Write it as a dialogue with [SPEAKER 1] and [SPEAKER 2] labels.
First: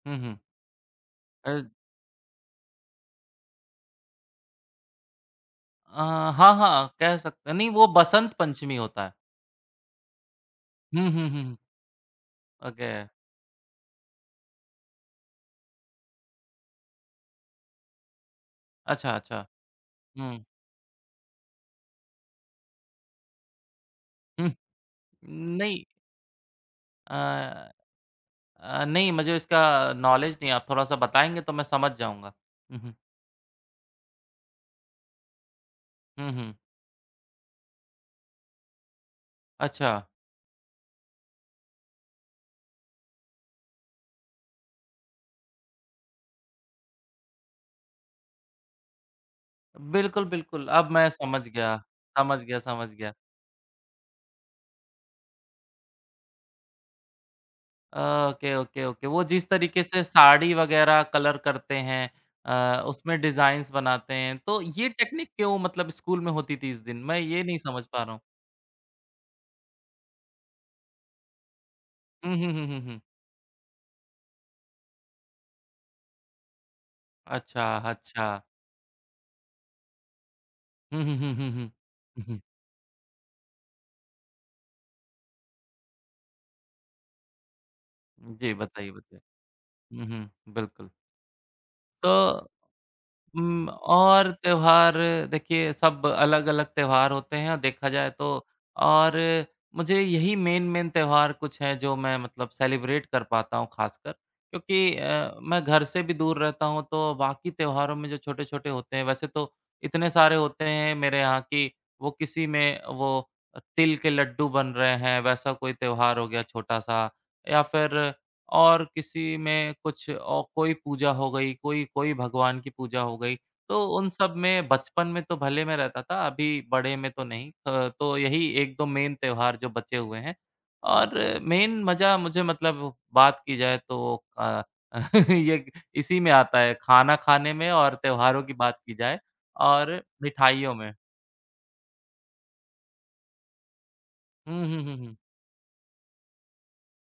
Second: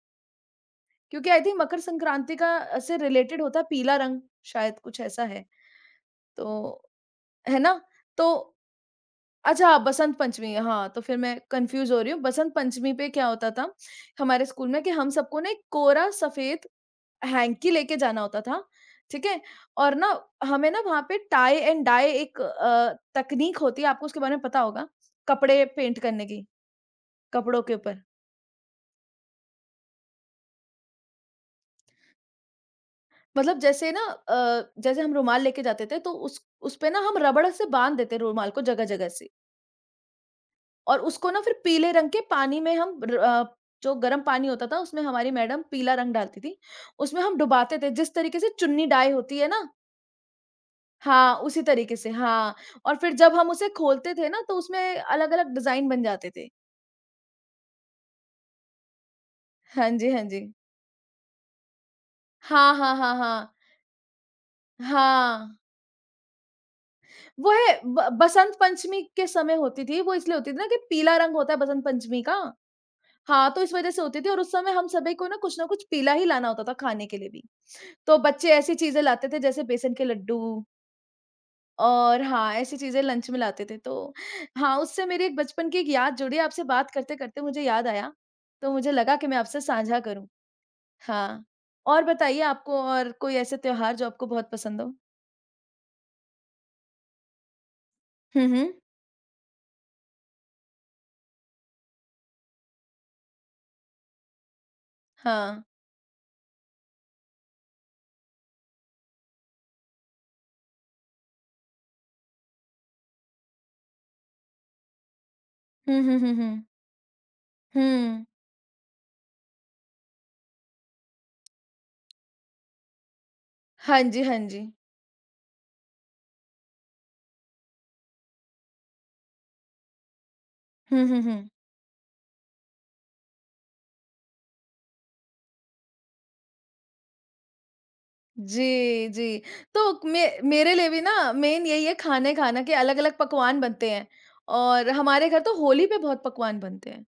[SPEAKER 1] हुँ, हुँ।
[SPEAKER 2] क्योंकि I think
[SPEAKER 1] ऐ
[SPEAKER 2] मकर संक्रांति का से रिलेटेड होता है पीला रंग, शायद कुछ ऐसा है
[SPEAKER 1] अ, हाँ,
[SPEAKER 2] तो,
[SPEAKER 1] हाँ, कह सकते हैं
[SPEAKER 2] है
[SPEAKER 1] नहीं
[SPEAKER 2] ना?
[SPEAKER 1] वो बसंत
[SPEAKER 2] तो
[SPEAKER 1] पंचमी होता है।
[SPEAKER 2] अच्छा बसंत पंचमी हाँ, तो
[SPEAKER 1] हुँ,
[SPEAKER 2] फिर
[SPEAKER 1] हुँ,
[SPEAKER 2] मैं
[SPEAKER 1] हुँ, हुँ।
[SPEAKER 2] कन्फ्यूज़ हो रही हूँ। बसंत
[SPEAKER 1] ओके।
[SPEAKER 2] पंचमी पे क्या होता था, हमारे स्कूल में कि हम सबको ना एक कोरा सफ़ेद हैंकी लेके जाना होता था,
[SPEAKER 1] अच्छा,
[SPEAKER 2] ठीक है?
[SPEAKER 1] अच्छा,
[SPEAKER 2] और ना,
[SPEAKER 1] हुँ।
[SPEAKER 2] हमें ना वहाँ पे टाइ एंड डाई एक अ, तकनीक होती है आपको उसके बारे में
[SPEAKER 1] हुँ,
[SPEAKER 2] पता होगा कपड़े
[SPEAKER 1] नहीं।
[SPEAKER 2] पेंट करने की कपड़ों
[SPEAKER 1] अ
[SPEAKER 2] के ऊपर।
[SPEAKER 1] अ, नहीं मुझे इसका अ, नॉलेज नहीं है। आप थोड़ा-सा बताएँगे तो मैं समझ जाऊँगा, हुँ, हुँ।
[SPEAKER 2] मतलब जैसे ना अ, जैसे हम रुमाल लेके जाते थे तो
[SPEAKER 1] हुँ,
[SPEAKER 2] उस
[SPEAKER 1] हुँ।
[SPEAKER 2] उसपे ना हम रबड़ से बाँध देते हैं रुमाल को जगह-जगह से।
[SPEAKER 1] अच्छा।
[SPEAKER 2] और उसको ना फिर पीले रंग के पानी में हम र अ, जो गरम पानी होता था उसमें हमारी मैडम पीला रंग डालती थी, उसमें हम डुबाते थे जिस तरीक़े से चुन्नी डाई होती है ना?
[SPEAKER 1] बिल्कुल, बिल्कुल, अब मैं
[SPEAKER 2] हाँ,
[SPEAKER 1] समझ
[SPEAKER 2] उसी
[SPEAKER 1] गया,
[SPEAKER 2] तरीक़े से
[SPEAKER 1] समझ
[SPEAKER 2] हाँ,
[SPEAKER 1] गया, समझ
[SPEAKER 2] और
[SPEAKER 1] गया।
[SPEAKER 2] फिर जब हम उसे खोलते थे ना तो उसमें अलग-अलग डिजाइन बन जाते थे।
[SPEAKER 1] ओके, ओके, ओके वो जिस तरीक़े
[SPEAKER 2] हाँ
[SPEAKER 1] से
[SPEAKER 2] जी, हाँ
[SPEAKER 1] साड़ी
[SPEAKER 2] जी।
[SPEAKER 1] वग़ैरह कलर करते हैं,
[SPEAKER 2] हाँ,
[SPEAKER 1] अ,
[SPEAKER 2] हाँ, हाँ,
[SPEAKER 1] उसमें
[SPEAKER 2] हाँ।
[SPEAKER 1] डिज़ाइन्स बनाते हैं। तो ये टेक्निक क्यों
[SPEAKER 2] हाँ।
[SPEAKER 1] मतलब स्कूल में होती थी इस दिन? मैं ये
[SPEAKER 2] वो
[SPEAKER 1] नहीं
[SPEAKER 2] है
[SPEAKER 1] समझ पा
[SPEAKER 2] ब
[SPEAKER 1] रहा हूँ।
[SPEAKER 2] बसंत पंचमी के समय होती थी। वो इसलिए होती थी ना कि पीला रंग होता है बसंत पंचमी का
[SPEAKER 1] हुँ, हुँ, हुँ, हुँ, हुँ।
[SPEAKER 2] हाँ तो इस वजह से होती थी और उस समय हम सभी को कुछ ना कुछ पीला ही लाना होता था खाने के लिए भी,
[SPEAKER 1] अच्छा,
[SPEAKER 2] तो
[SPEAKER 1] अच्छा।
[SPEAKER 2] बच्चे ऐसी चीज़ें लाते थे जैसे बेसन के लड्डू।
[SPEAKER 1] हुँ, हुँ, हुँ, हुँ, हुँ,
[SPEAKER 2] और
[SPEAKER 1] हुँ, हुँ।
[SPEAKER 2] हाँ, ऐसी चीज़ें लंच में लाते थे तो हाँ उससे मेरी एक बचपन की याद जुड़ी आपसे बात करते-करते मुझे याद आया,
[SPEAKER 1] जी,
[SPEAKER 2] तो
[SPEAKER 1] बताइये,
[SPEAKER 2] मुझे लगा
[SPEAKER 1] बताइये।
[SPEAKER 2] कि मैं आपसे सांझा
[SPEAKER 1] हुँ,
[SPEAKER 2] करूँ
[SPEAKER 1] हुँ, बिल्कुल।
[SPEAKER 2] हाँ, और बताइए
[SPEAKER 1] तो,
[SPEAKER 2] आपको और कोई ऐसे
[SPEAKER 1] उम्म
[SPEAKER 2] त्योहार जो आपको
[SPEAKER 1] और
[SPEAKER 2] बहुत पसंद हो।
[SPEAKER 1] त्योहार देखिए सब अलग-अलग त्योहार होते हैं और देखा जाए तो
[SPEAKER 2] हुँ, हुँ।
[SPEAKER 1] और मुझे यही मेन मेन त्यौहार कुछ हैं जो मैं मतलब सेलिब्रेट कर पाता हूँ ख़ासकर। क्योंकि अ, मैं
[SPEAKER 2] हाँ।
[SPEAKER 1] घर से भी दूर रहता हूँ तो बाक़ी त्योहारों में जो छोटे-छोटे होते हैं, वैसे तो इतने सारे होते हैं मेरे यहाँ कि वो किसी में वो तिल के लड्डू बन रहे हैं वैसा कोई
[SPEAKER 2] हुँ,
[SPEAKER 1] त्यौहार
[SPEAKER 2] हुँ,
[SPEAKER 1] हो
[SPEAKER 2] हुँ,
[SPEAKER 1] गया
[SPEAKER 2] हुँ।
[SPEAKER 1] छोटा सा, या फिर
[SPEAKER 2] हुँ।
[SPEAKER 1] और किसी में कुछ औ कोई पूजा हो गई, कोई कोई भगवान की पूजा हो गई। तो
[SPEAKER 2] हाँ
[SPEAKER 1] उन
[SPEAKER 2] जी,
[SPEAKER 1] सब
[SPEAKER 2] हाँ
[SPEAKER 1] में
[SPEAKER 2] जी।
[SPEAKER 1] बचपन में तो भले मैं रहता था अभी बड़े में तो नहीं। त तो यही 1-2 मेन त्योहार जो बचे हुए हैं
[SPEAKER 2] हुँ,
[SPEAKER 1] और
[SPEAKER 2] हुँ, हुँ।
[SPEAKER 1] में मज़ा मुझे मतलब बात की जाए तो अ, य इसी में आता है, खाना खाने में और त्योहारों की बात की
[SPEAKER 2] जी,
[SPEAKER 1] जाए
[SPEAKER 2] जी।
[SPEAKER 1] और
[SPEAKER 2] तो मे
[SPEAKER 1] मिठाइयों
[SPEAKER 2] मेरे लिए
[SPEAKER 1] में।
[SPEAKER 2] भी ना मेन यही है खाने खाने के अलग-अलग पकवान बनते हैं।
[SPEAKER 1] हुँ, हुँ,
[SPEAKER 2] और
[SPEAKER 1] हुँ, हुँ।
[SPEAKER 2] हमारे घर तो होली पे बहुत पकवान बनते हैं।